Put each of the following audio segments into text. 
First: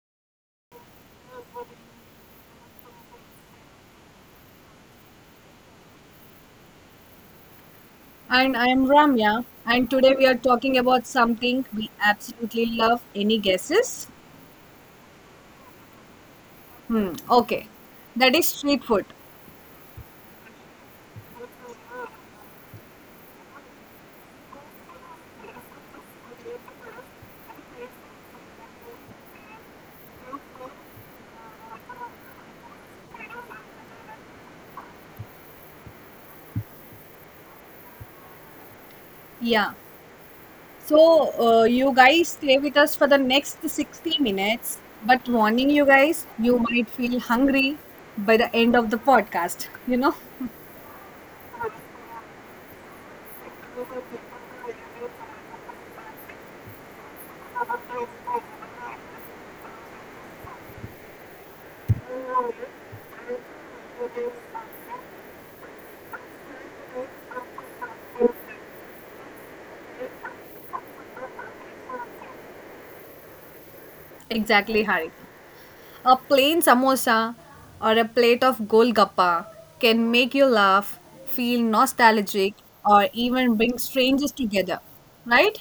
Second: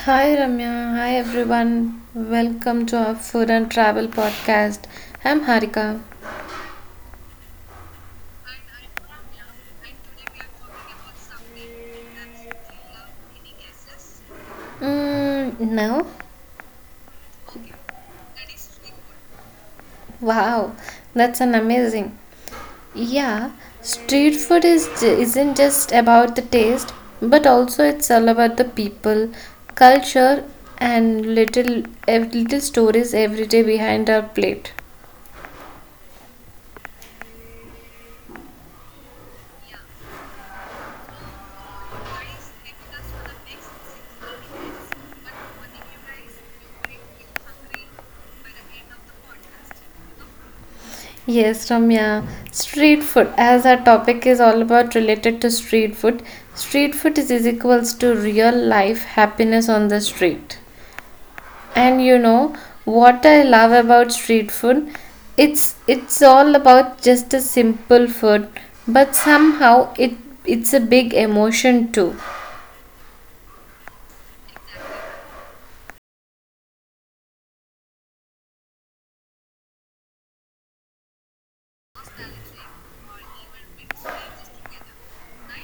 Hi Ramya, hi everyone. Welcome to our food and travel podcast. I'm Harika. And I am Ramya, and today we are talking about something we absolutely love. Any guesses? Mm, no? Hmm, okay. That is street food. Wow, that's an amazing. Yeah, street food is isn't just about the taste, but also it's all about the people, culture, and little little stories every day behind our plate. Yeah. So, you guys stay with us for the next 60 minutes. But, warning you guys, you might feel hungry by the end of the podcast. You know? Yes, Ramya. Street food, as our topic is all about related to street food is equals to real life happiness on the street. And you know what I love about street food? It's all about just a simple food, but somehow it's a big emotion too. Exactly, Hari. A plain samosa or a plate of golgappa can make you laugh, feel nostalgic, or even bring strangers together. Right?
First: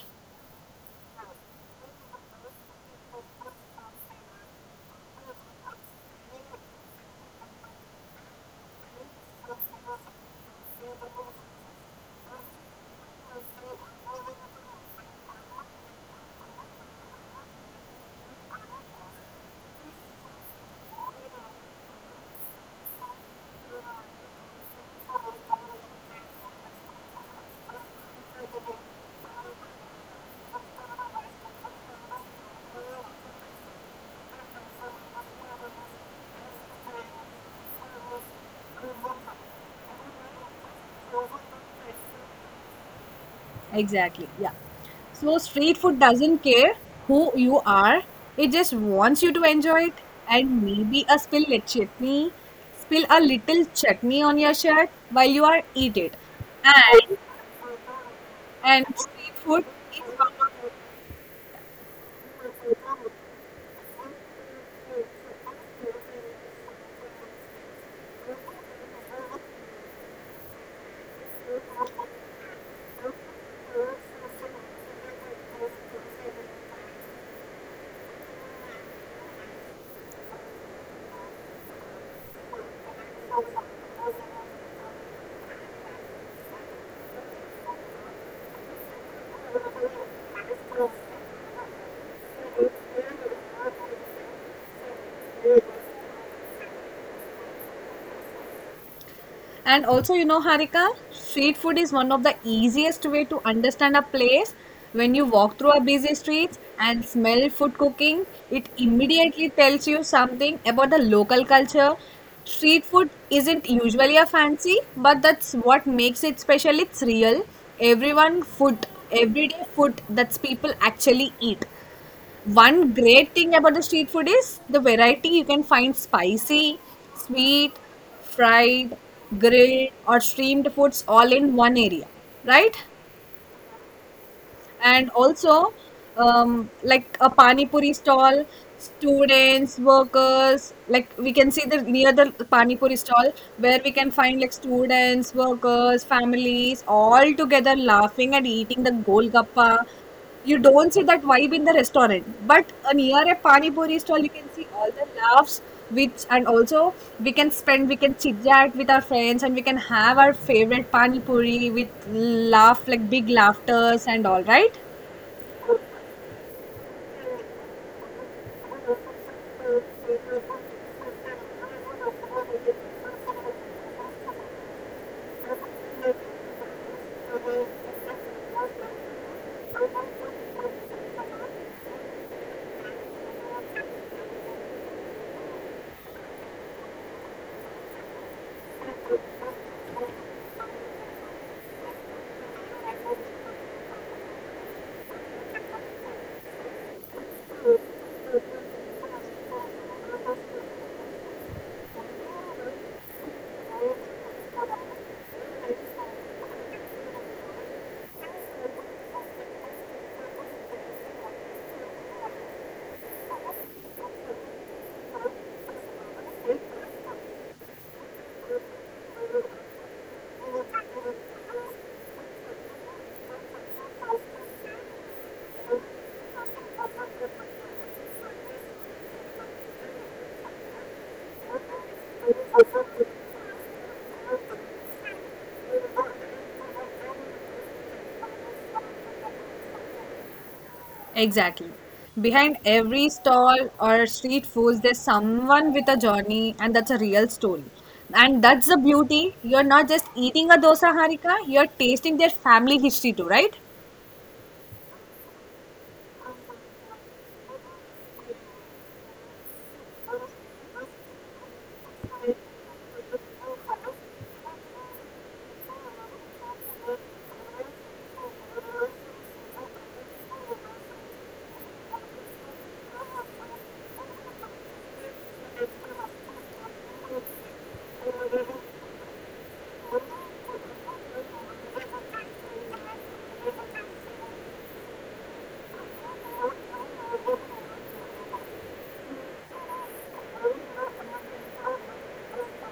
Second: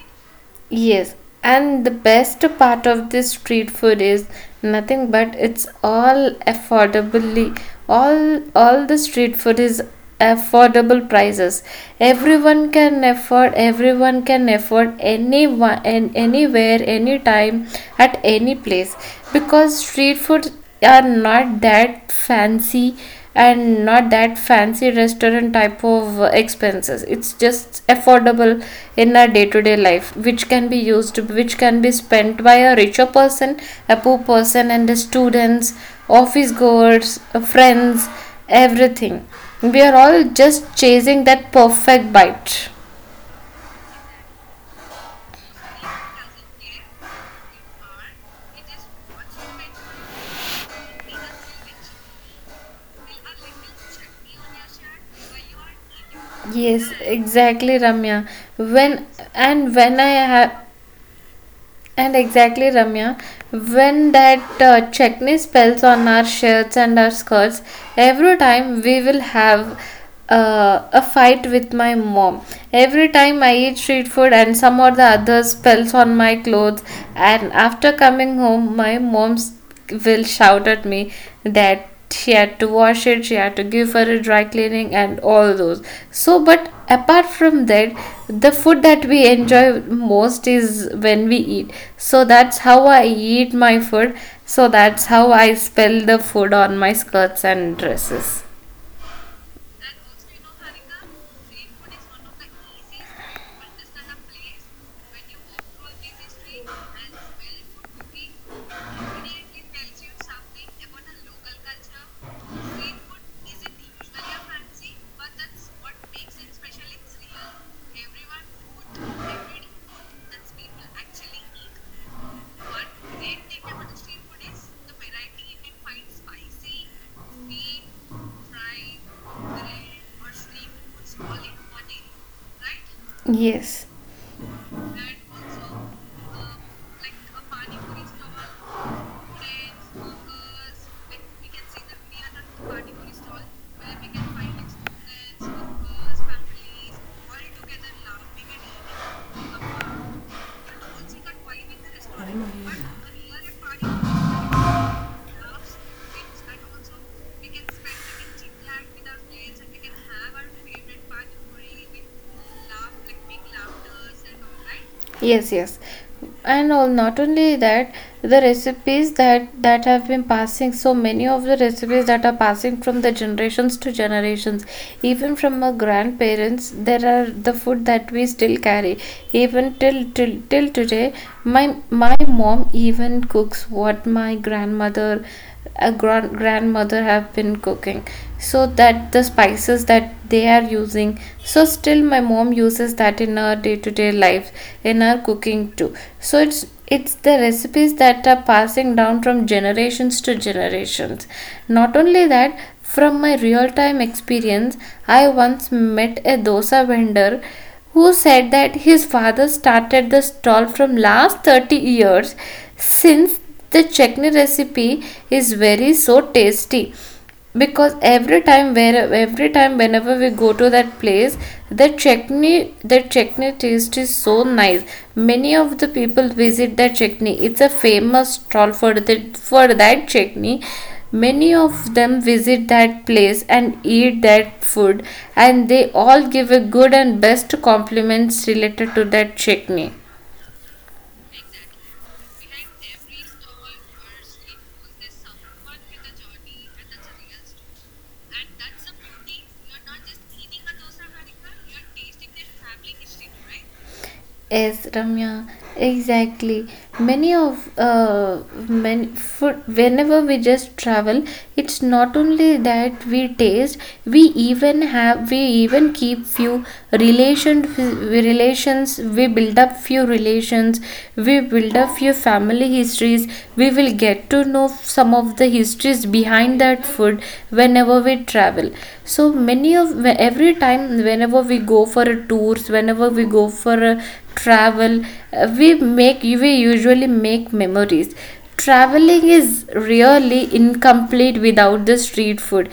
Yes, and the best part of this street food is nothing but it's all affordably all the street food is affordable prices. Everyone can afford anyone and anywhere anytime at any place, because street food are not that fancy and not that fancy restaurant type of expenses. It's just affordable in our day to day life, which can be spent by a richer person, a poor person, and the students, office goers, friends, everything. We are all just chasing that perfect bite. Exactly. Yeah. So, street food doesn't care who you are, it just wants you to enjoy it. And maybe a spill a chutney, spill a little chutney on your shirt while you are eat it. Yes, And exactly, Ramya. and When street food and is when I one have of and exactly, Ramya, when that chutney spells on our shirts and our skirts, every time we will have a fight with my mom. Every time I eat street food and some or the other spells on my clothes, and after coming home, my mom's will shout at me that she had to wash it, she had to give her a dry cleaning, and all those. So, but apart from that, the food that we enjoy most is when we eat. So, that's how I eat my food. So, that's how I spill the food on my skirts and dresses. And also, Harika, street food is one of the easiest way to understand a place. When you walk through a busy street and smell food cooking, it immediately tells you something about the local culture. Street food isn't usually a fancy, but that's what makes it special. It's real. Everyone food, everyday food that's people actually eat. One great thing about the street food is the variety. You can find spicy, sweet, fried, grilled, or steamed foods all in one area, right? Yes. And also, like a pani puri stall, students, workers, like we can see the near the pani puri stall where we can find like students, workers, families all together laughing and eating the golgappa. You don't see that vibe in the restaurant, but near a pani puri stall you can see all the laughs, which and also we can spend we can chit chat with our friends and we can have our favorite pani puri with laugh like big laughters and all, right? Yes, yes. And all, not only that, the recipes that have been passing, so many of the recipes that are passing from the generations to generations, even from our grandparents, there are the food that we still carry. Even till today, my mom even cooks what my grandmother grandmother have been cooking, so that the spices that they are using, so still my mom uses that in her day-to-day life, in her cooking too. So it's the recipes that are passing down from generations to generations. Not only that, from my real time experience, I once met a dosa vendor who said that his father started the stall from last 30 years. Since the chutney recipe is very so tasty, because every time whenever we go to that place, the chutney taste is so nice. Many of the people visit that chutney, it's a famous stall for the for that chutney. Many of them visit that place and eat that food, and they all give a good and best compliments related to that chutney. Exactly. Behind every stall or street foods there's someone with a journey, and that's a real story. And that's the beauty. You're not just eating a dosa, Harika, you're tasting their family history too, right? Yes, Ramya, exactly. Many food, whenever we just travel, it's not only that we taste, we even keep few relations, we build up few relations, we build up few family histories, we will get to know some of the histories behind that food whenever we travel. So every time, whenever we go for a travel, we usually make memories. Traveling is really incomplete without the street food.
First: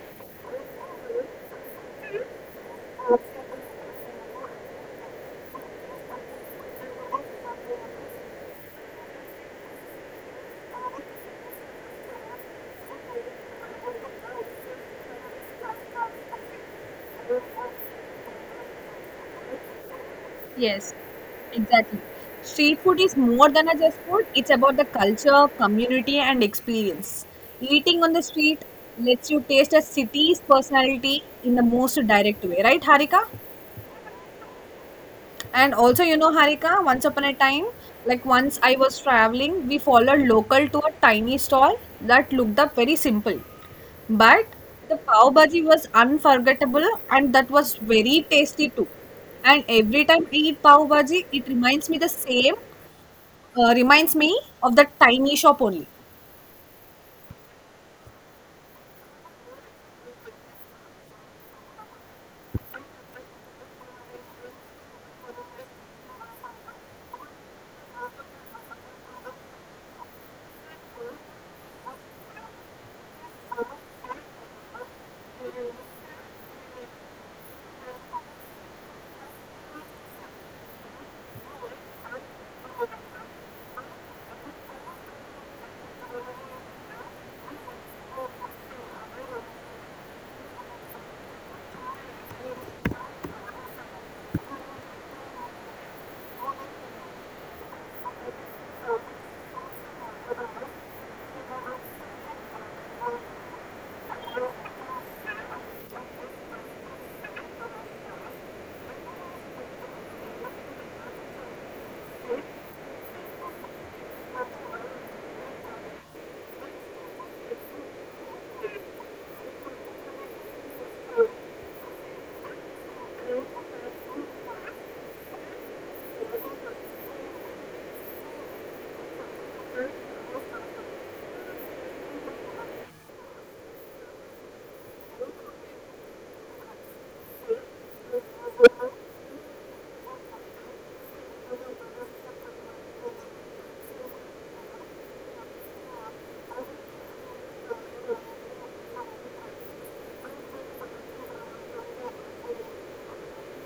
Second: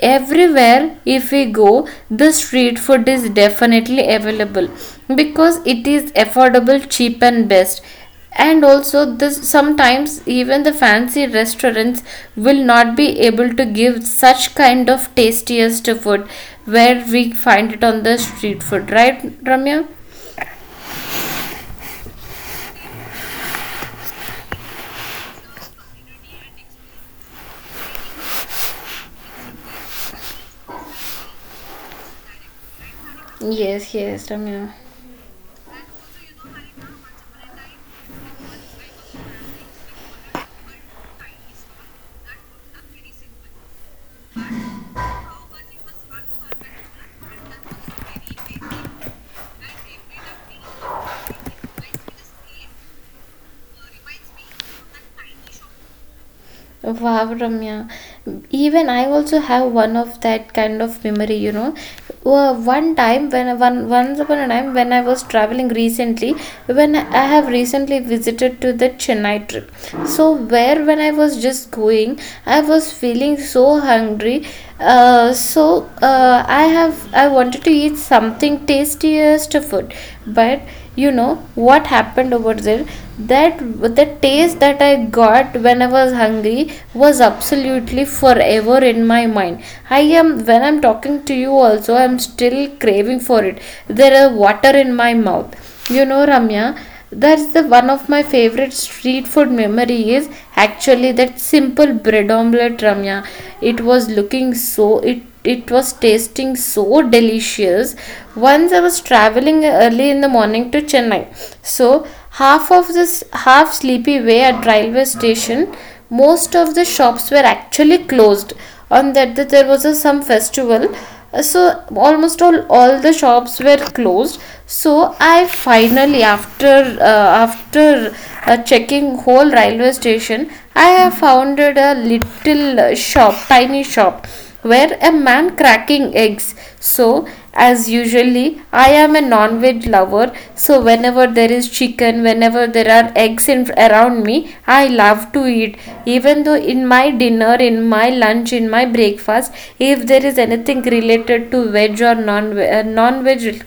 Everywhere if we go, the street food is definitely available because it is affordable, cheap, and best. And also this, sometimes even the fancy restaurants will not be able to give such kind of tastiest food where we find it on the street food, right, Ramya? Yes, exactly. Street food is more than a just food, it's about the culture, community, and experience. Eating on the street lets you taste a city's personality in the most direct way, right, Harika? Yes, yes, Ramiro. And also, Harika, once upon a time, like once I was traveling, we followed local to a tiny stall that looked up very simple. But the pav bhaji was unforgettable, and that was very tasty too. And every time I eat pav bhaji, it reminds me the same, reminds me of that tiny shop only. Wow, Ramya. Even I also have one of that kind of memory. One time when one Once upon a time when I was traveling recently, when I have recently visited to the Chennai trip. So where when I was just going, I was feeling so hungry. So I wanted to eat something tastiest food. But you know what happened over there, that the taste that I got when I was hungry was absolutely forever in my mind. I am When I'm talking to you also, I'm still craving for it. There is water in my mouth, Ramya. That's the one of my favorite street food memory is actually that simple bread omelette, Ramya. It was looking so, it was tasting so delicious. Once I was traveling early in the morning to Chennai. So half of this, half sleepy way at railway station, most of the shops were actually closed. On that day there was a some festival. So almost all the shops were closed. So I finally after checking whole railway station, I have found a little shop tiny shop where a man cracking eggs. So, as usually, I am a non veg lover. So, whenever there is chicken, whenever there are eggs in, around me, I love to eat. Even though in my dinner, in my lunch, in my breakfast, if there is anything related to veg or non veg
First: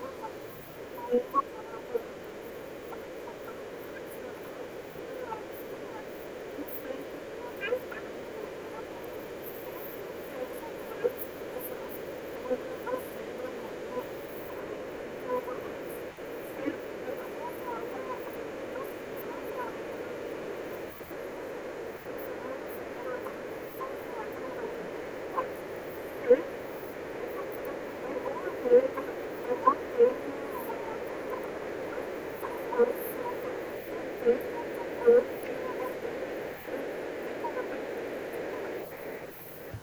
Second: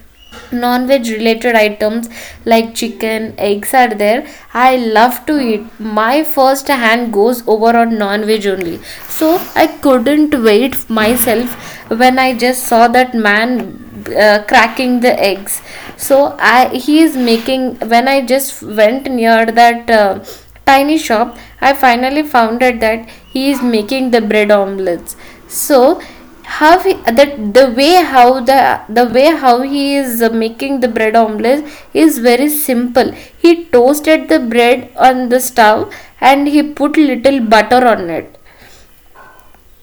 non-veg related items like chicken eggs are there, I love to eat. My first hand goes over on non-veg only. So I couldn't wait myself when I just saw that man cracking the eggs. So i he is making when I just went near that tiny shop, I finally found out that he is making the bread omelets. So how he, that the way how he is making the bread omelette is very simple. He toasted the bread on the stove, and he put little butter on it,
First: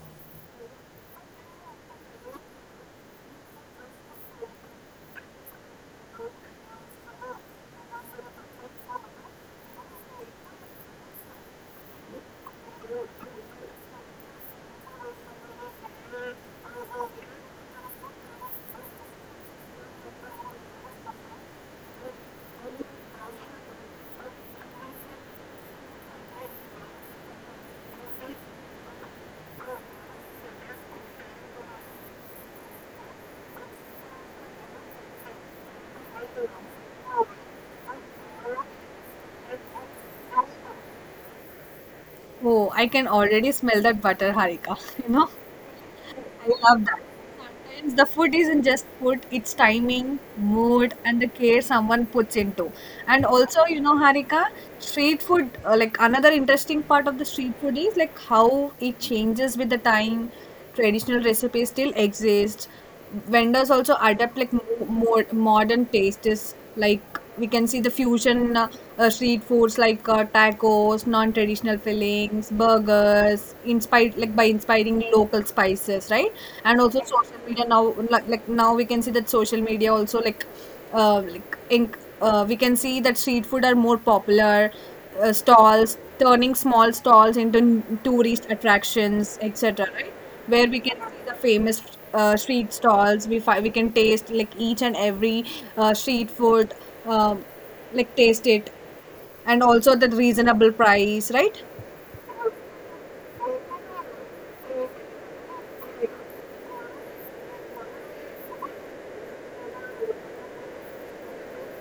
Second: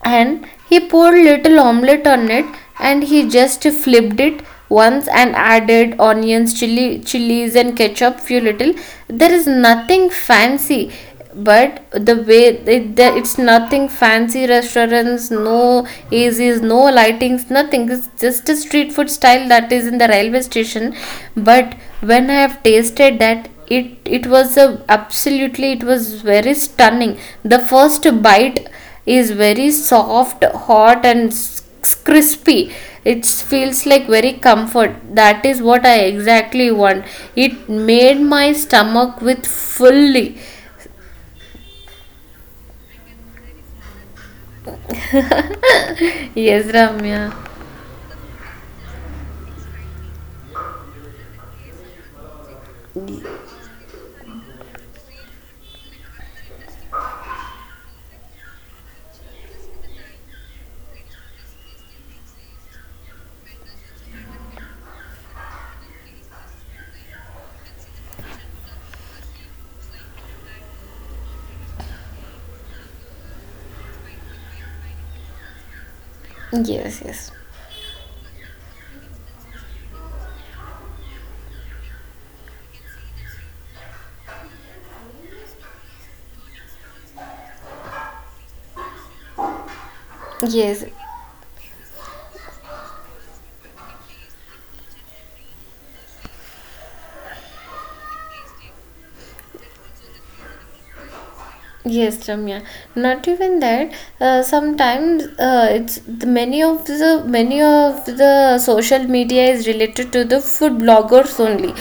and he poured little omelette on it, and he just flipped it once, and added onions, chilies and ketchup, few little. There is nothing fancy. But the way it, the, it's nothing fancy restaurants, no ACs, no lightings, nothing. It's just a street food style that is in the railway station. But when I have tasted that, it was a absolutely it was very stunning. The first bite is very soft, hot, and crispy. It feels like very comfort. That is what I exactly want. It made my stomach with fully. Oh, I can already smell that butter, Harika. You know, Yes, I love that. Ramya. And the food isn't just food, it's timing, mood, and the care someone puts into. And also, Harika, street food, like another interesting part of the street food is like how it changes with the time. Traditional recipes still exist, vendors also adapt like more modern tastes, like we can see the fusion street foods like tacos, non-traditional fillings, burgers inspired like by inspiring local spices, right? And also Yes, yes. social media now, like now we can see that social media also like, like in, we can see that street food are more popular, stalls turning small stalls into tourist attractions, etc, right? Where we Yes, can see the famous street stalls. We can taste like each and every street food, um, like taste it, and also the reasonable price, right? yes, Ramya. Not even that. Sometimes, it's the many of the social media is related to the food bloggers only.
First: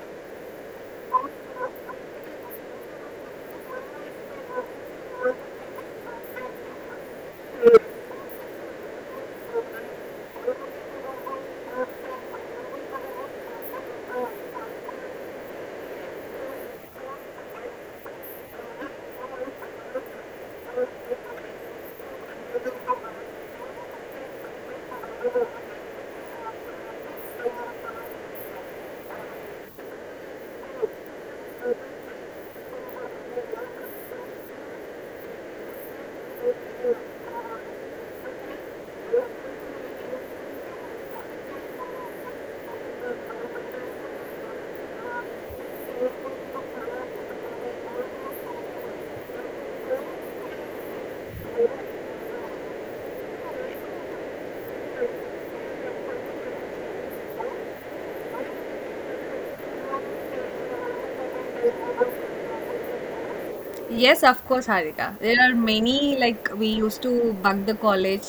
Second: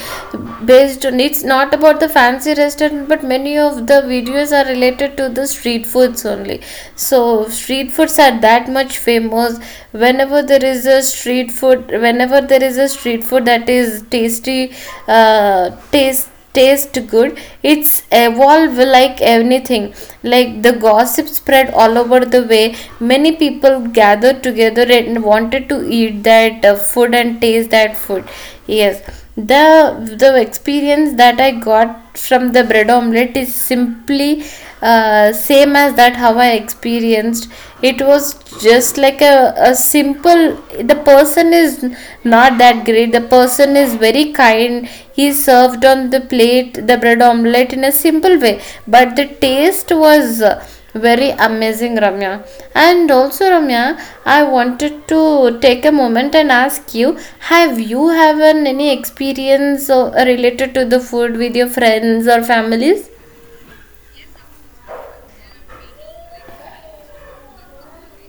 Based on, it's not about the fancy restaurant, but many of the videos are related to the street foods only. So street foods are that much famous. Whenever there is a street food that is tasty, taste good, it's evolve like anything. Like the gossip spread all over the way, many people gathered together and wanted to eat that food and taste that food. Yes, the the experience that I got from the bread omelette is simply same as that how I experienced. It was just like a simple. The person is not that great, the person is very kind. He served on the plate the bread omelette in a simple way, but the taste was very amazing, Ramya. And also, Ramya, I wanted to take a moment and ask you, have you haven any experience related to the food with your friends or families? Yes, of course, Harika. There are many, like, we used to bug the college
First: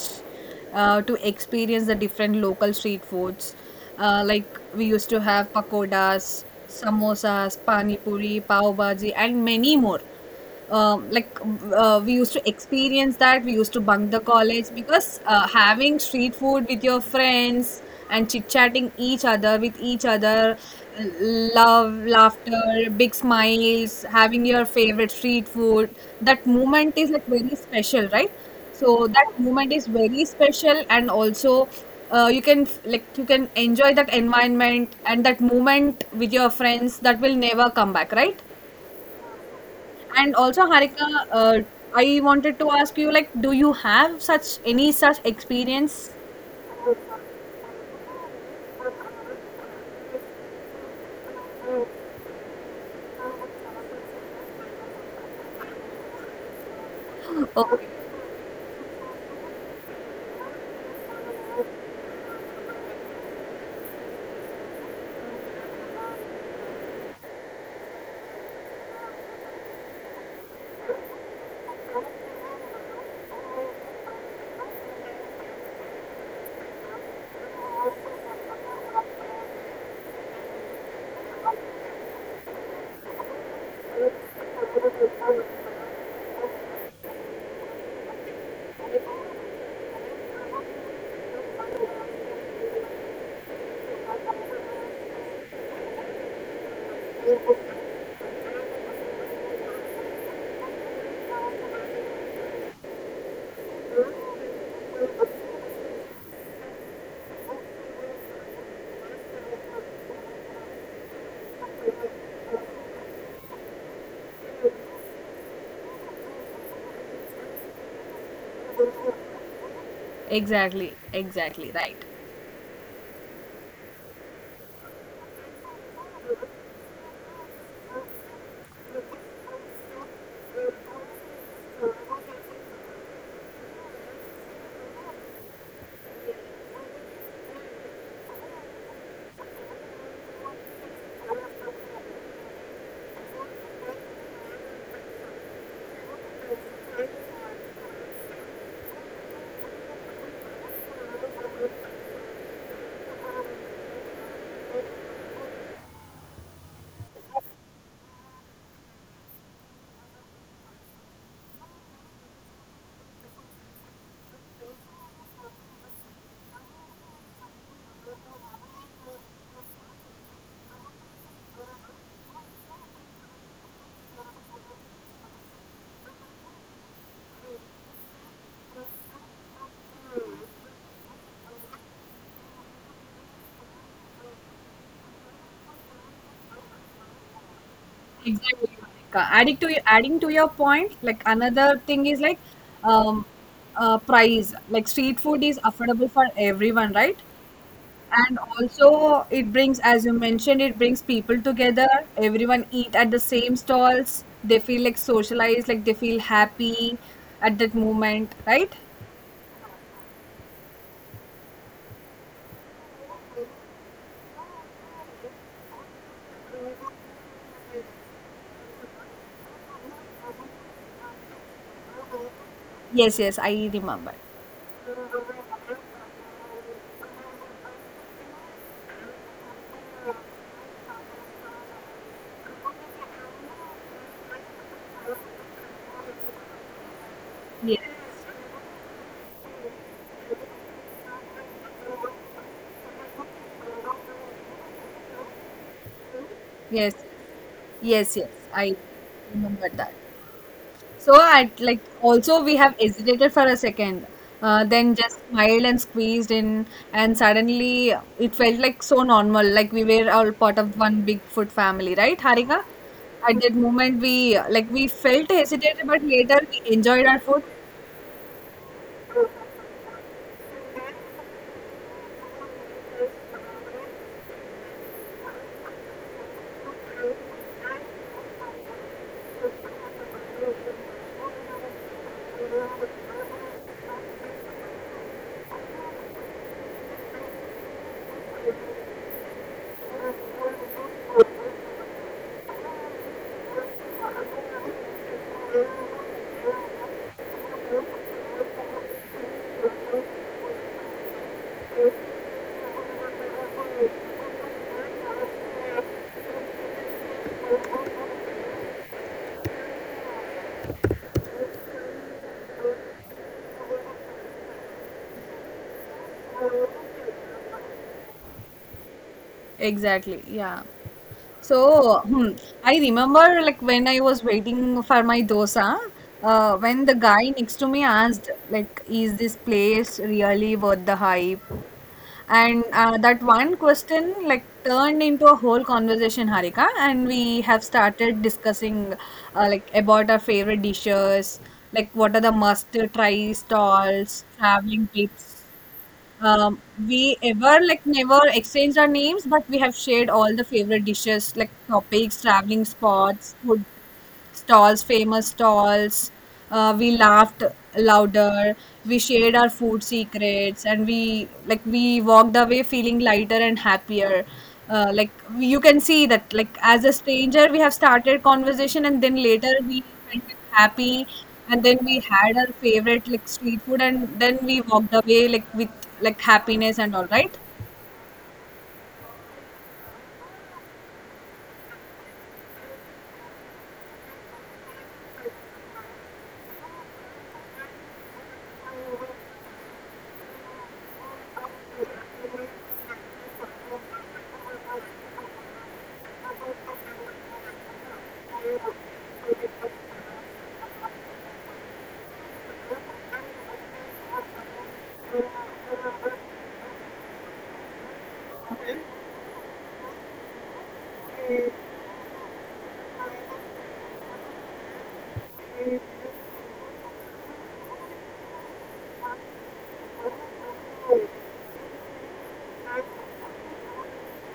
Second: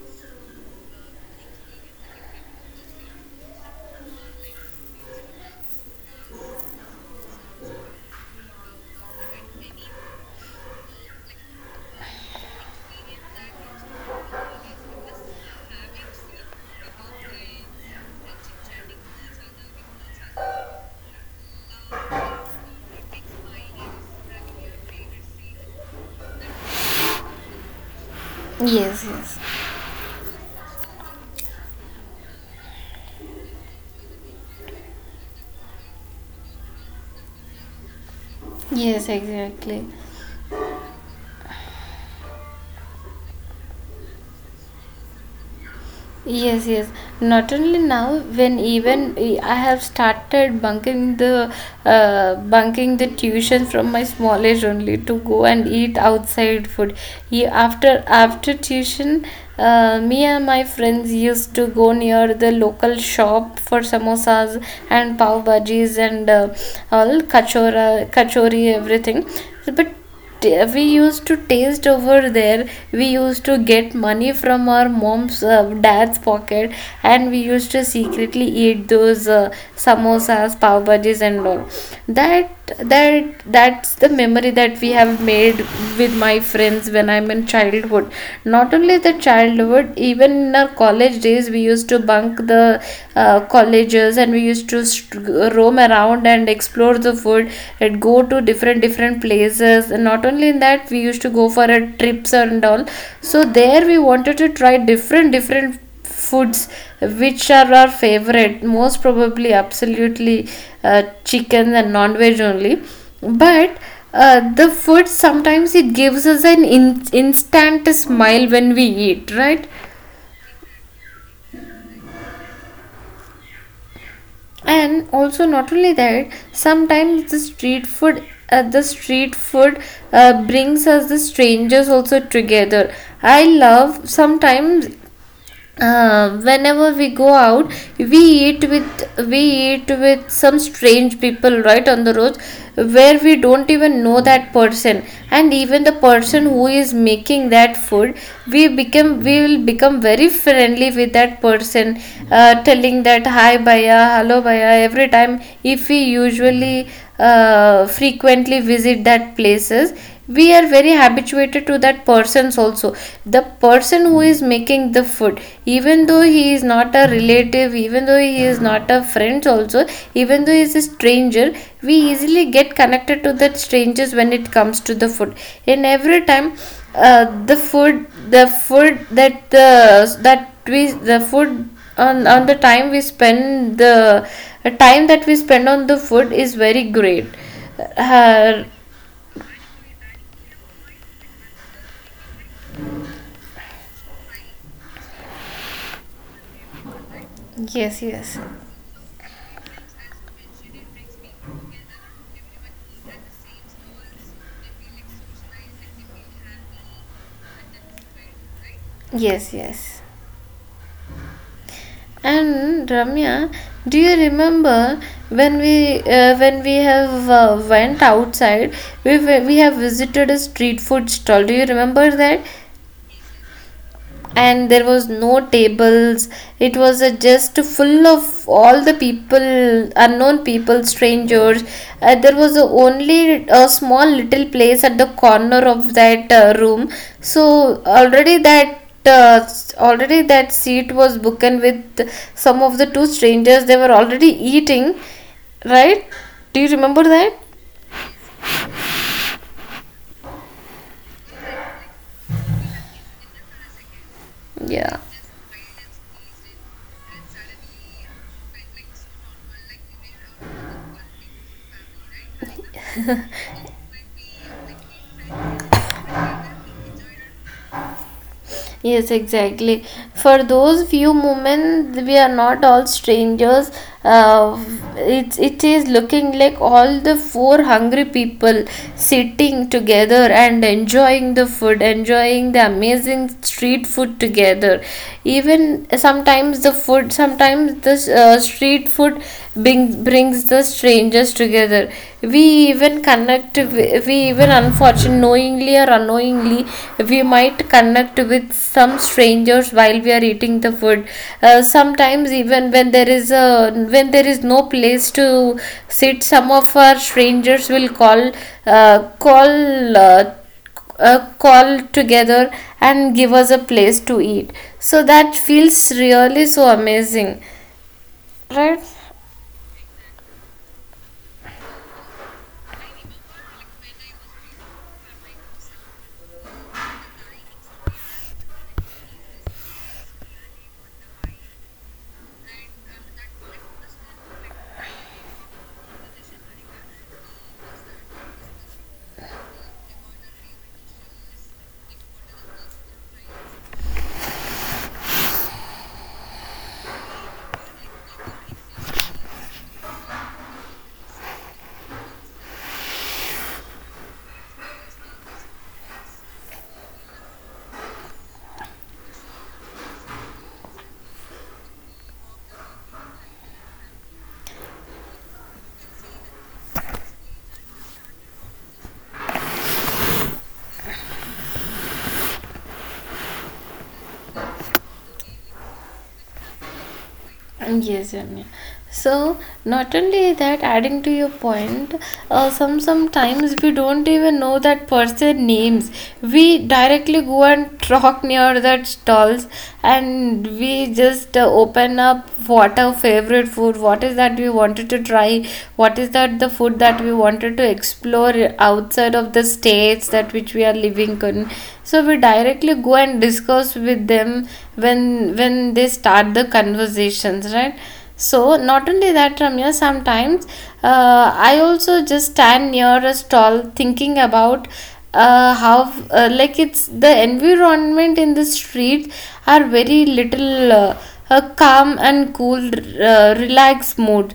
to experience the different local street foods. Like, we used to have pakodas, samosas, pani puri, pav bhaji, and many more. Like, we used to experience that. We used to bunk the college because having street food with your friends and chit-chatting each other with each other, love, laughter, big smiles, having your favorite street food, that moment is like very special, right? Yes, So that yes. moment is very special, and also you can like you can enjoy that environment and that moment with your friends, that will never come back, right? Yes, exactly. And also, Harika, I wanted to ask you, like, do you have such any such experience? Yes, yes. Not only now, when even I have started bunking the tuition from my small age only to go and eat outside food. Ye- Oh. After after tuition, me and my friends used to go near the local shop for samosas and pav bhajis and all kachora, kachori, everything. But we used to taste over there. We used to get money from our mom's, dad's pocket, and we used to secretly eat those samosas, pav bhajis, and all that that. That's the memory that we have made with my friends when I'm in childhood. Not only the childhood, even in our college days we used to bunk the colleges, and we used to roam around and explore the food and go to different different places. And not only in that, we used to go for a trips and all. So there we wanted to try different different foods which are our favorite, most probably absolutely chicken and non-veg only. But the food, sometimes it gives us an instant smile when we eat, right? Exactly, exactly, right. And also not only that, sometimes the street food, uh, the street food brings us the strangers also together. I love sometimes, whenever we go out, we we eat with some strange people right on the road where we don't even know that person. And even the person who is making that food, we will become very friendly with that person, telling that hi baya, hello baya. Every time if we usually, frequently visit that places, we are very habituated to that persons also, the person who is making the food. Even though he is not a relative, even though he is not a friend also, even though he is a stranger, we easily get connected to that strangers when it comes to the food. And every time the food that the that we the food on the time we spend the time that we spend on the food is very great. uh, Exactly, Monica. Adding to your point, like another thing is like um, price. Like street food is affordable for everyone, right? Yes, And yes. also, it brings, as you mentioned, it brings people together. Everyone eat at the same stalls. They feel like socialized, like they feel happy at that moment, right? Yes, yes. And Ramya, do you remember when we, when we have, went outside, we have visited a street food stall? Do you remember that? Yes, yes, I remember. And there was no tables. It was just full of all the people, unknown people, strangers. There was only a small little place at the corner of that room. Yes. So already that seat was booked with some of the two strangers. They were already eating, right? Do you Yes. remember that? Yes, yes, I remember that. So I like also we have hesitated for a second, then Yeah. just smiled and squeezed in, and suddenly it felt like so normal, like we were all part of one big food family, right, Harika? At that moment, we like we felt hesitated, but later we enjoyed our food. Yes, exactly. For those few moments, we are not all strangers. Uh, it is looking like all the four hungry people sitting together and enjoying the food, enjoying the amazing street food together. Even sometimes the food, sometimes the street food brings the strangers together. We even connect we even unfortunately, knowingly or unknowingly, we might connect with some strangers while we are eating the food. Sometimes, even when there is a, when there is no place to sit, some of our strangers will uh, call uh, uh, call together and give us a place to eat. So that feels really so amazing, right? Exactly. Yeah. So, I remember like when I was waiting for my dosa, when the guy next to me asked, like, is this place really worth the hype? And that one question like turned into a whole conversation, Harika, and we have started discussing like about our favorite dishes, like what are the must try stalls, traveling tips, um, we ever like never exchanged our names, but we have shared all the favorite dishes, like topics, traveling spots, food stalls, famous stalls. We laughed louder. We shared our food secrets, and we like we walked away feeling lighter and happier. Like you can see that like as a stranger we have started conversation, and then later we went happy, and then we had our favorite like street food, and then we walked away like with like happiness and all, right? Yes, Ramya. So not only that, adding to your point, sometimes we don't even know that person names. We directly go and talk near that stalls, and we just open up what our favorite food, what is that we wanted to try, what is that the food that we wanted to explore outside of the states that which we are living in. So we directly go and discuss with them when when they start the conversations, right? So not only that, Ramya, sometimes, uh, I also just stand near a stall thinking about how, like, it's the environment in the street are very little, a calm and cool, relaxed mood.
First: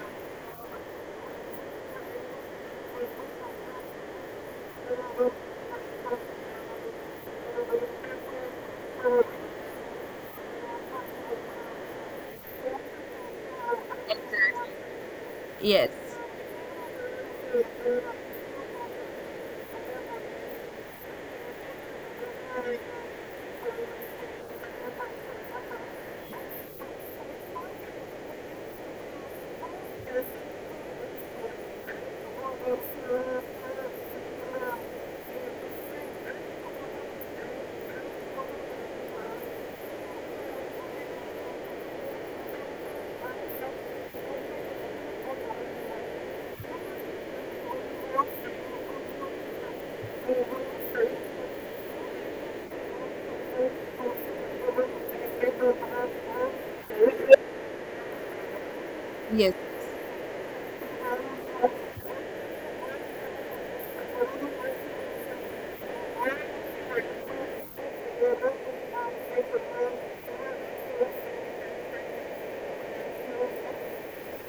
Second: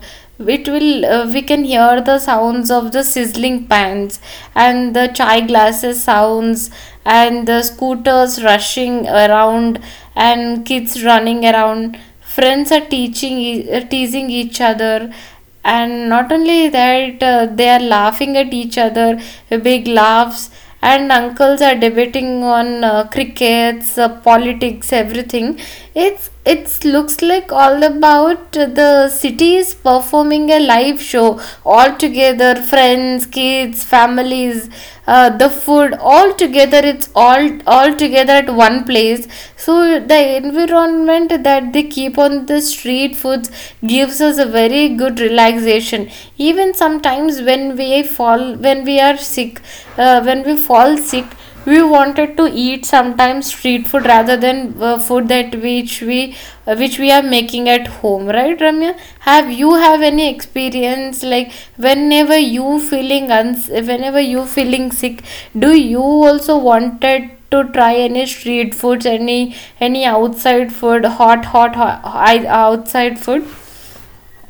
It will, we can hear the sounds of the sizzling pans and the chai glasses sounds and the scooters rushing around and kids running around, friends are teasing each Exactly. other. Yes. And not only that, they are laughing at each other, big laughs. And uncles are debating on crickets, politics, everything. It's, it looks like all about the city is performing a live show, all together, friends, kids, families, the food, all together. It's all together at one place. So the environment that they keep on the street foods gives us a very good relaxation. Even sometimes when we fall when we are sick, when we fall sick, we wanted to eat sometimes street food rather than food that which we, which we are making at home, right, Ramya? Have Yes. you have any experience like whenever you feeling whenever you feeling sick, do you also wanted to try any street foods, any outside food, hot outside food?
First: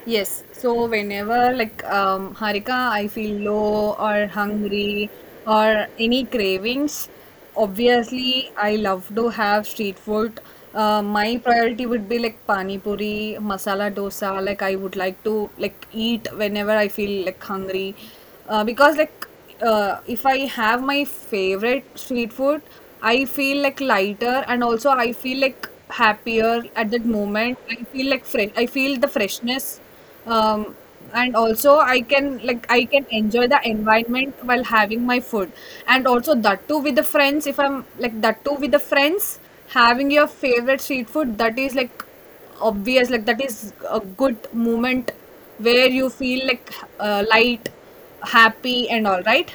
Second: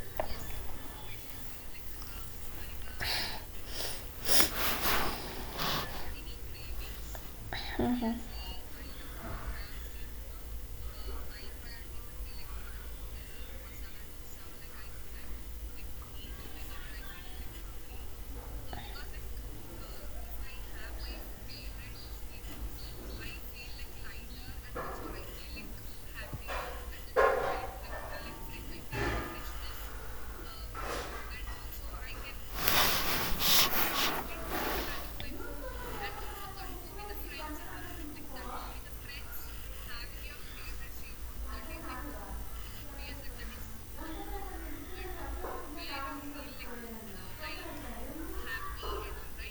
Yes. So whenever like Harika, I feel low or hungry or any cravings, obviously I love to have street food. My priority would be like pani puri, masala dosa, like I would like to like eat whenever I feel like hungry, because like if I have my favorite street food, I feel like lighter and also I feel like happier at that moment. I feel like fresh. I feel the freshness, um, and also I can like I can enjoy the environment while having my food, and also that too with the friends. If I'm like that too with the friends, having your favorite street food, that is like obvious, like that is a good moment where you feel like light, happy and all, right?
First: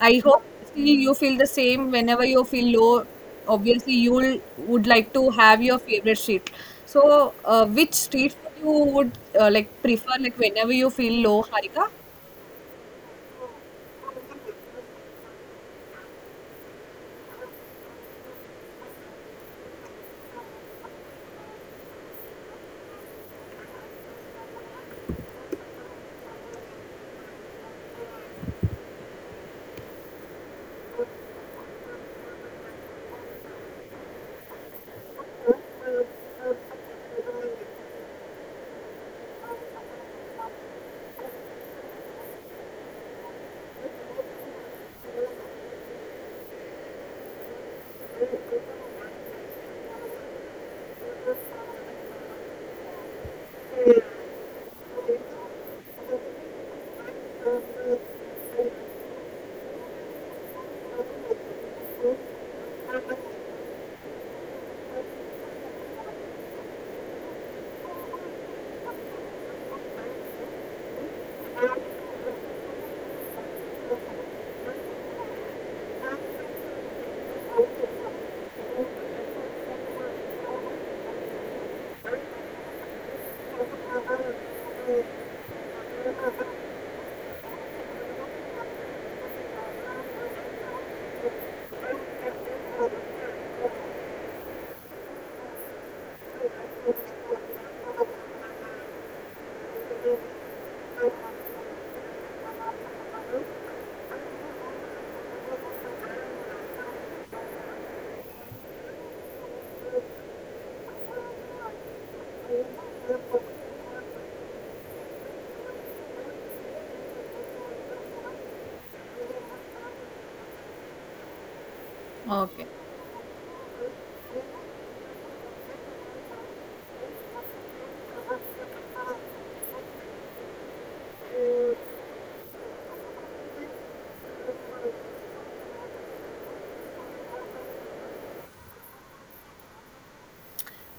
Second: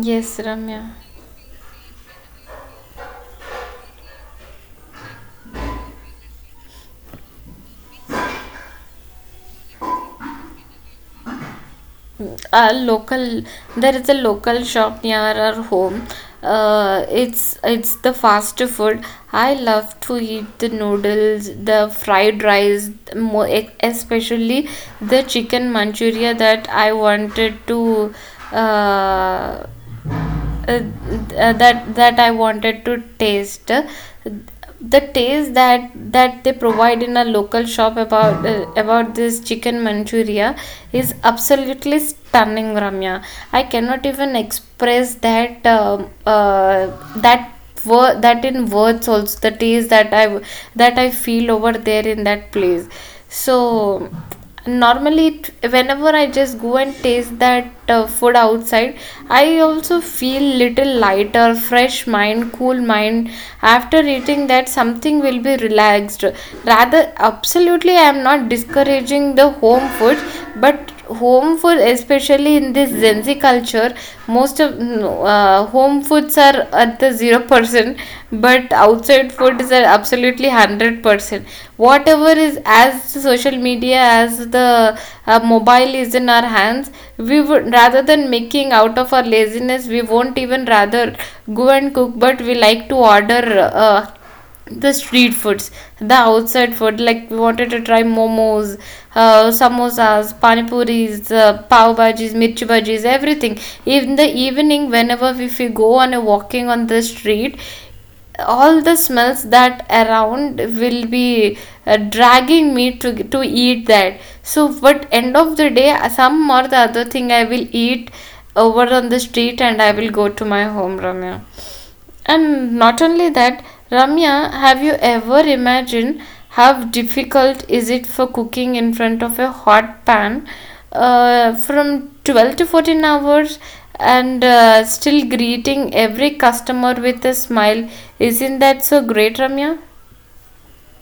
I Yes, hope see Ramya. you feel the same whenever you feel low, obviously you'll would like to have your favorite street, so which street food you would like prefer, like whenever you feel low, Harika? A local, there is a local shop near our home. It's the fast food. I love to eat the noodles, the fried rice, more especially the chicken manchuria that I wanted to uh, uh, that I wanted to taste. The taste that they provide in a local shop about this chicken manchuria is absolutely stunning, Ramya. I cannot even express that that word, that in words also, the taste that that I feel over there in that place. So normally it, whenever I just go and taste that food outside, I also feel little lighter, fresh mind, cool mind. After eating that, something will be relaxed. Rather, absolutely, I am not discouraging the home food, but home food especially in this gen Z culture, most of no, home foods are at the 0%, but outside foods are absolutely 100%. Whatever is, as social media, as the mobile is in our hands, we would, rather than making out of our laziness, we won't even rather go and cook, but we like to order the street foods, the outside food. Like, we wanted to try momos, samosas, pani puris, pav bhajis, mirchi bhajis, everything. In the evening, whenever if we go on a walking on the street, all the smells that around will be dragging me to eat that. So but end of the day, some or the other thing I will eat over on the street, and I will go to my home, Ramya. Okay. And not only that, Ramya, have you ever imagined how difficult is it for cooking in front of a hot pan from 12 to 14 hours, and still greeting every customer with a smile? Isn't that so great, Ramya?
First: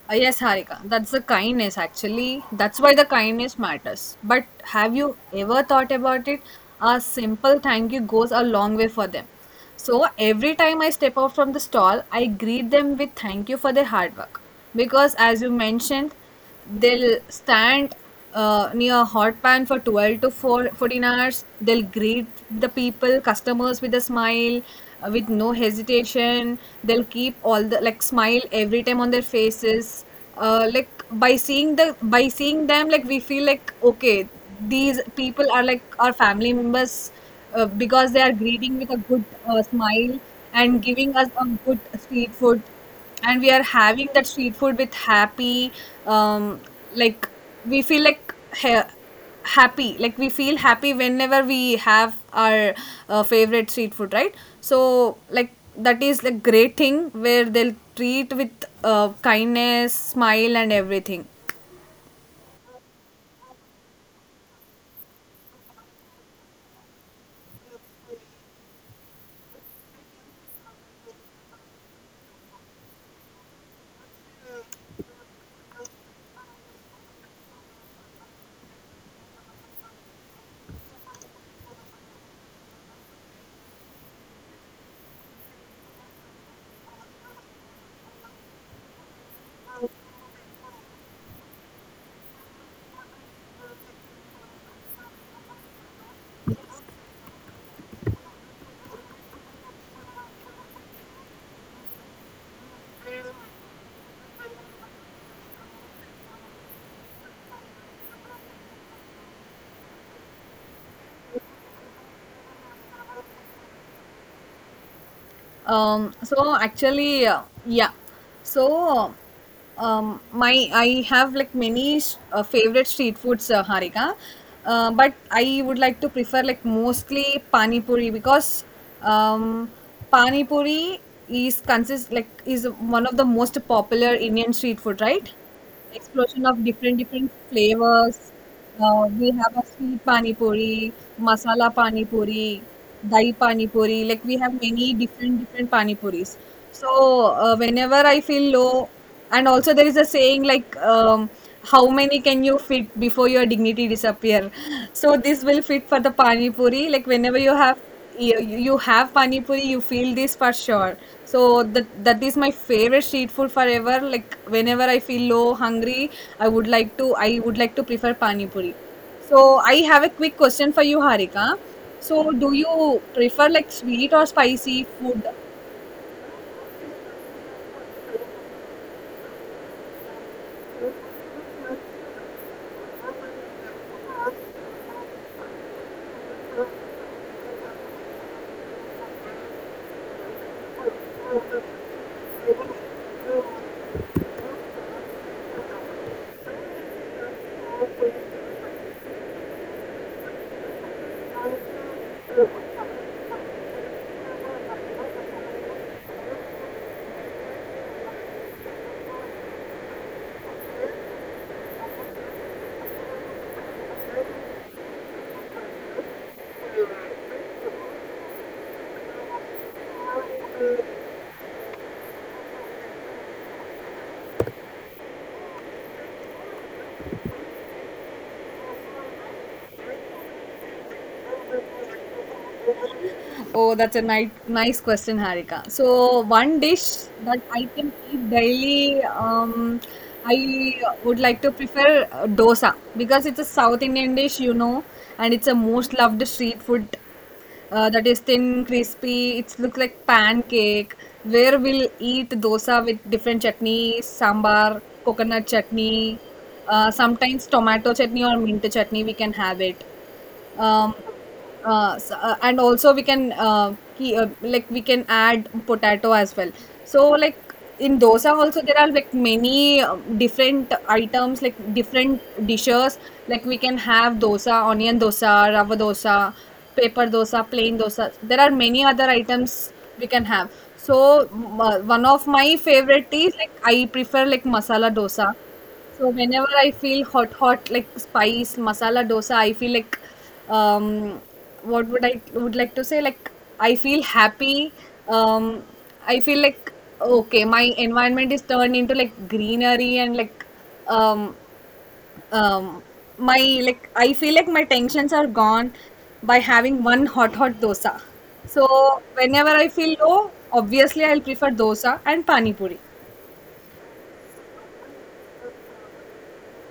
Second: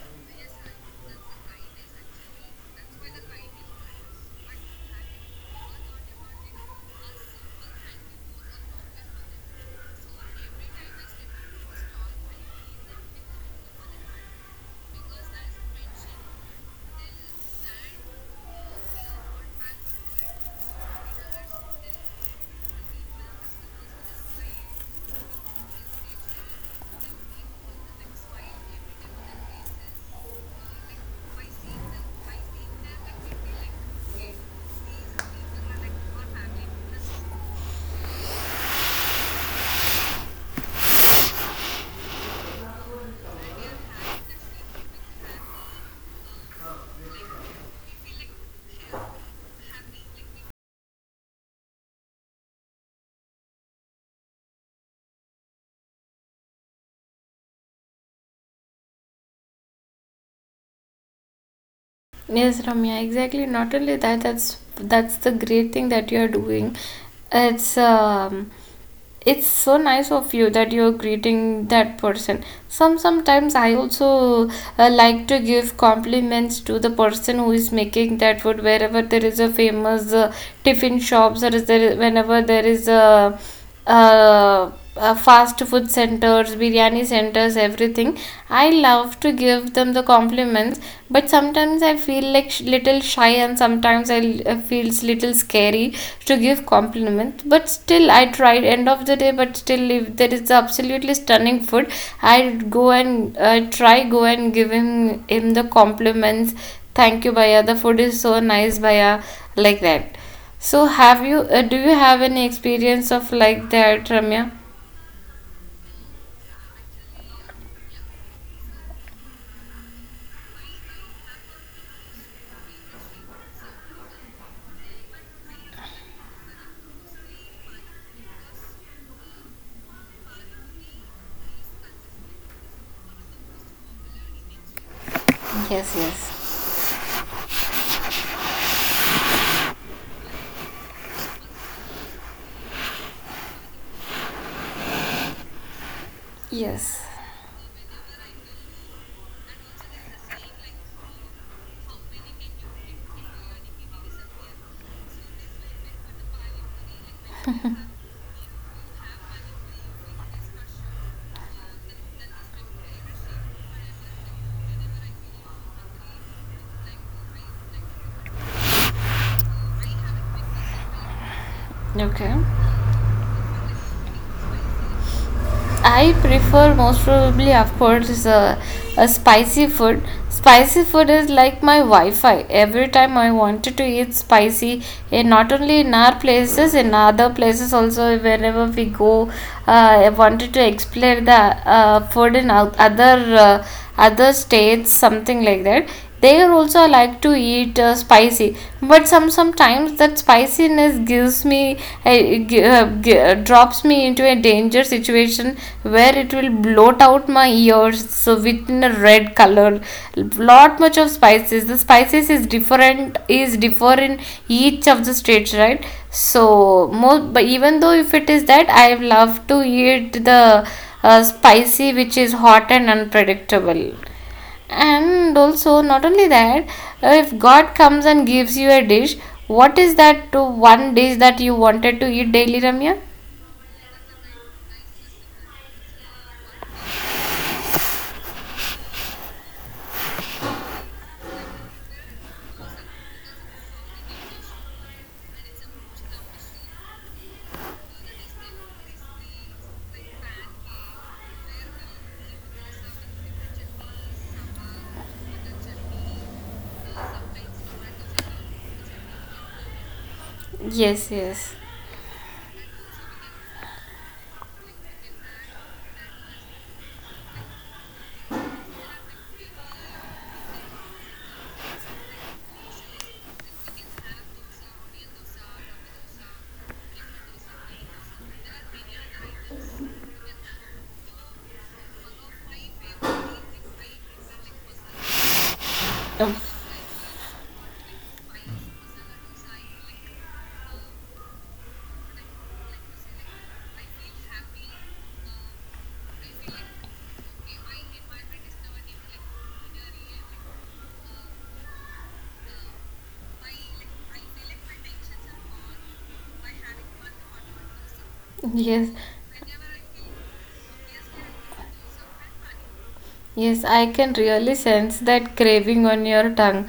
Yes, Harika, that's the kindness actually. That's why the kindness matters. But have you ever thought about it? A simple thank you goes a long way for them. So every time I step out from the stall, I greet them with thank you for their hard work. Because as you mentioned, they'll stand near a hot pan for 12 to 4, 14 hours. They'll greet the people customers with a smile, with no hesitation they'll keep all the like smile every time on their faces, like by seeing the by seeing them like we feel like okay, these people are like our family members, because they are greeting with a good smile and giving us a good street food, and we are having that street food with happy, um like we feel like ha- happy, like we feel happy whenever we have our favorite street food, right? So like that is the great thing where they'll treat with kindness, smile and everything. Yes, Ramya, exactly. Not only that, that's the great thing that you're doing. It's, it's so nice of you that you're greeting that person. Sometimes I also, like to give compliments to the person who is making that food. Wherever there is a famous tiffin shops, or is there whenever there is a uh, fast food centers, biryani centers, everything. I love to give them the compliments, but sometimes I feel like little shy, and sometimes I feels little scary to give compliments. But still, I tried. End of the day, but still, if there is absolutely stunning food, I go and try go and give him the compliments. Thank you, Baya. The food is so nice, Baya. Like that. So have you, do you have any experience of like that, Ramya? So actually, yeah. So, my I have like many favorite street foods, Harika. But I would like to prefer like mostly pani puri because um, pani puri is consist, like is one of the most popular Indian street food, right? Yes, Explosion of yes. different different flavors. We have a sweet pani puri, masala pani puri, dahi pani puri. Like we have many different different pani puris. Yes. So whenever I feel low, and also there is a saying like, how many can you fit before your dignity disappear? So this will fit for the pani puri. Like whenever you have you, you have pani puri you feel this for sure. So that that is my favorite street food forever, like whenever I feel low, hungry, I would like to I would like to prefer pani puri. So I have a quick question for you, Harika. So Okay. do you prefer like sweet or spicy food? I prefer most probably, of course, a spicy food. Spicy food is like my Wi Fi. Every time I wanted to eat spicy, and not only in our places, in other places also, wherever we go, I wanted to explore the food in other. Other states, something like that, they also I like to eat spicy. But sometimes that spiciness gives me drops me into a danger situation where it will bloat out my ears so within a red color. Lot much of spices, the spices is different, is differ in each of the states, right? So most, but even though if it is that, I love to eat the spicy, which is hot and unpredictable. And also not only that, if god comes and gives you a dish, what is that to one dish that you wanted to eat daily, Ramya? Oh, that's a nice, nice question, Harika. So, one dish that I can eat daily, I would like to prefer dosa because it's a South Indian dish, you know, and it's a most loved street food that is thin, crispy. It's look like pancake. Where we'll eat dosa with different chutneys, sambar, coconut chutney, sometimes tomato chutney or mint chutney. We can have it, um, Yes, yes. And also we can like we can add potato as well. So like in dosa also there are like many different items, like different dishes, like we can have dosa, onion dosa, rava dosa, paper dosa, plain dosa, there are many other items we can have. So one of my favorite is like I prefer like masala dosa. So Um, whenever I feel hot, hot like spice masala dosa, I feel like, um, what would I would like to say? Like I feel happy. Um, I feel like okay, my environment is turned into like greenery and like, um, um, my like I feel like my tensions are gone by having one hot hot dosa. yes, So whenever I feel low, obviously I'll prefer dosa and pani puri. yes, I can really sense that craving on your tongue.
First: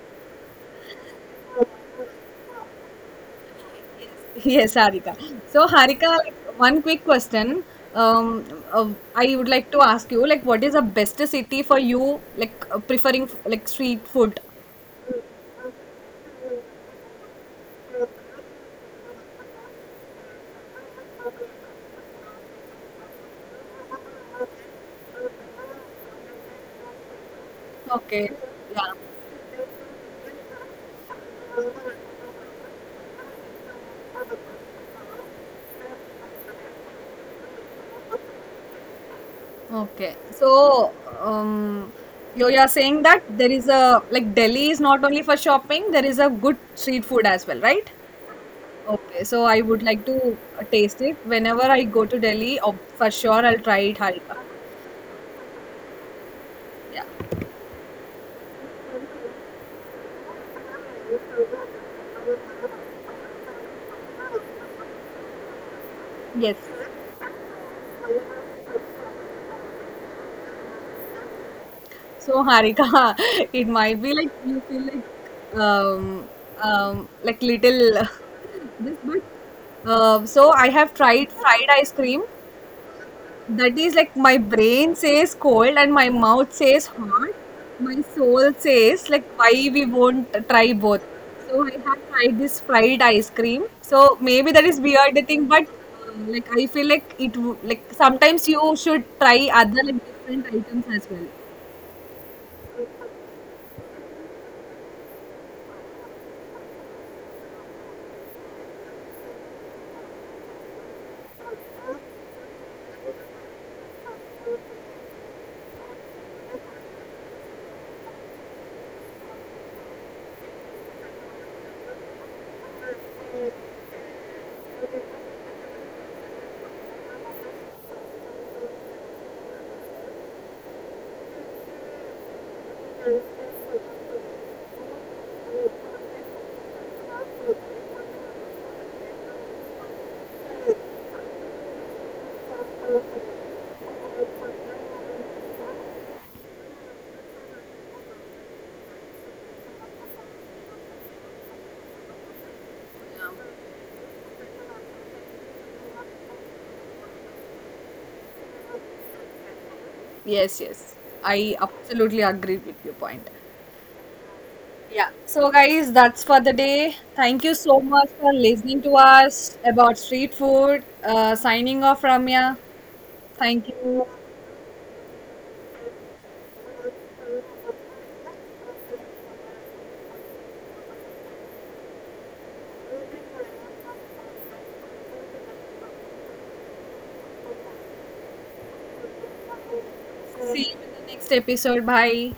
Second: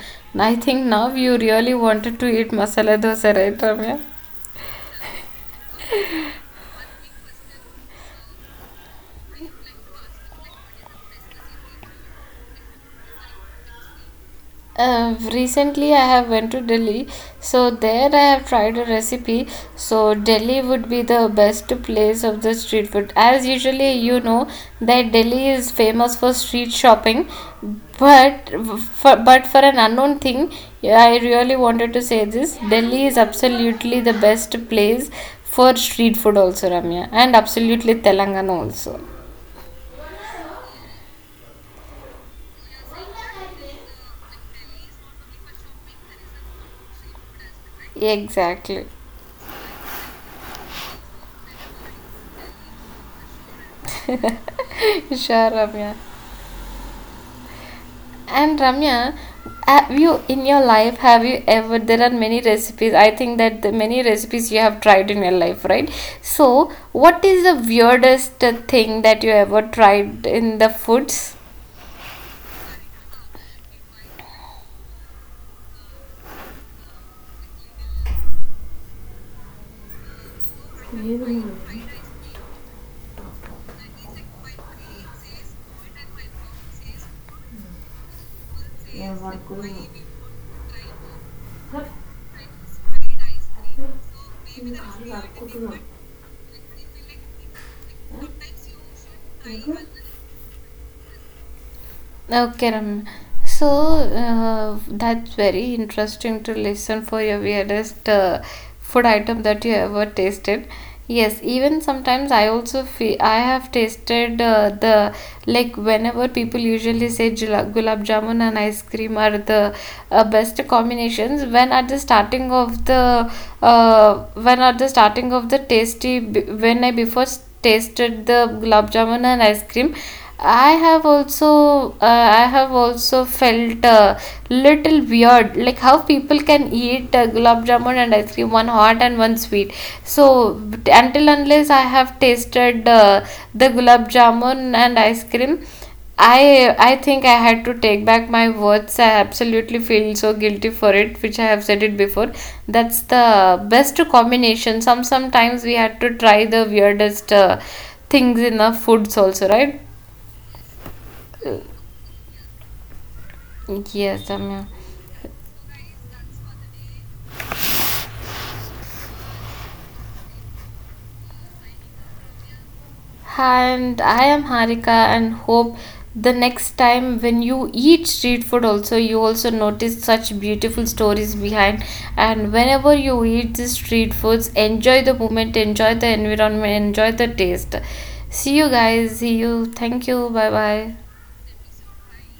I think now you really wanted to eat masala dosa, right, Ramya? Yes, Harika. So, Harika, like, one quick question. Um, uh, I would like to ask you, like, what is the best city for you, like, preferring like street food? Recently I have went to Delhi, so there I have tried a recipe. So Delhi would be the best place of the street food. As usually you know that Delhi is famous for street shopping, Okay. but Yeah. But for an unknown thing, yeah, I really wanted to say this. Delhi is absolutely the best place for street food also, Ramya, and absolutely Telangana also. Okay. So, um, you you are saying that there is a like Delhi is not only for shopping, there is a good street food as well, right? Exactly. Okay. So, I would like to taste it whenever I go to Delhi. Oh, for sure, I'll try it, Harika. Sure, Ramya. Yeah. And Ramya, have you in your life, have you ever, there are many recipes. I think that the many recipes you have tried in your life, right? Yes. So, what is the weirdest thing that you ever tried in the foods? So, Harika, it might be like you feel like little this but so I have tried fried ice cream, that is like my brain says cold and my mouth says hot, my soul says like why we won't try both. So I have tried this fried ice cream, so maybe that is weird thing, but like I feel like it like sometimes you should try other like different items as well. Okay, Ramya. So that's very interesting to listen for your weirdest food item that you ever tasted. Yes, even sometimes I also feel I have tasted the, like, whenever people usually say gulab jamun and ice cream are the best combinations. When at the starting of the when at the starting of the tasty b- when I before tasted the gulab jamun and ice cream. I have also felt little weird, like how people can eat gulab jamun and ice cream, one hot and one sweet. So but until unless I have tasted the gulab jamun and ice cream, I think I had to take back my words. I absolutely feel so guilty for it, which I have said it before. That's the best combination. Sometimes we had to try the weirdest things in the foods also, right? Yes, yes. I absolutely agree with your point. Yes, Ramya. Yeah. So, guys, that's for the day. Thank you so much for listening to us about street food. Signing off, Ramya. Thank And you. I am Harika, and hope the next time when you eat street food also, you also notice such beautiful stories behind. And whenever you eat these street foods, enjoy the moment, enjoy the environment, enjoy the taste. See you, guys. See you. Thank you. Bye See you in bye. the next episode. Bye.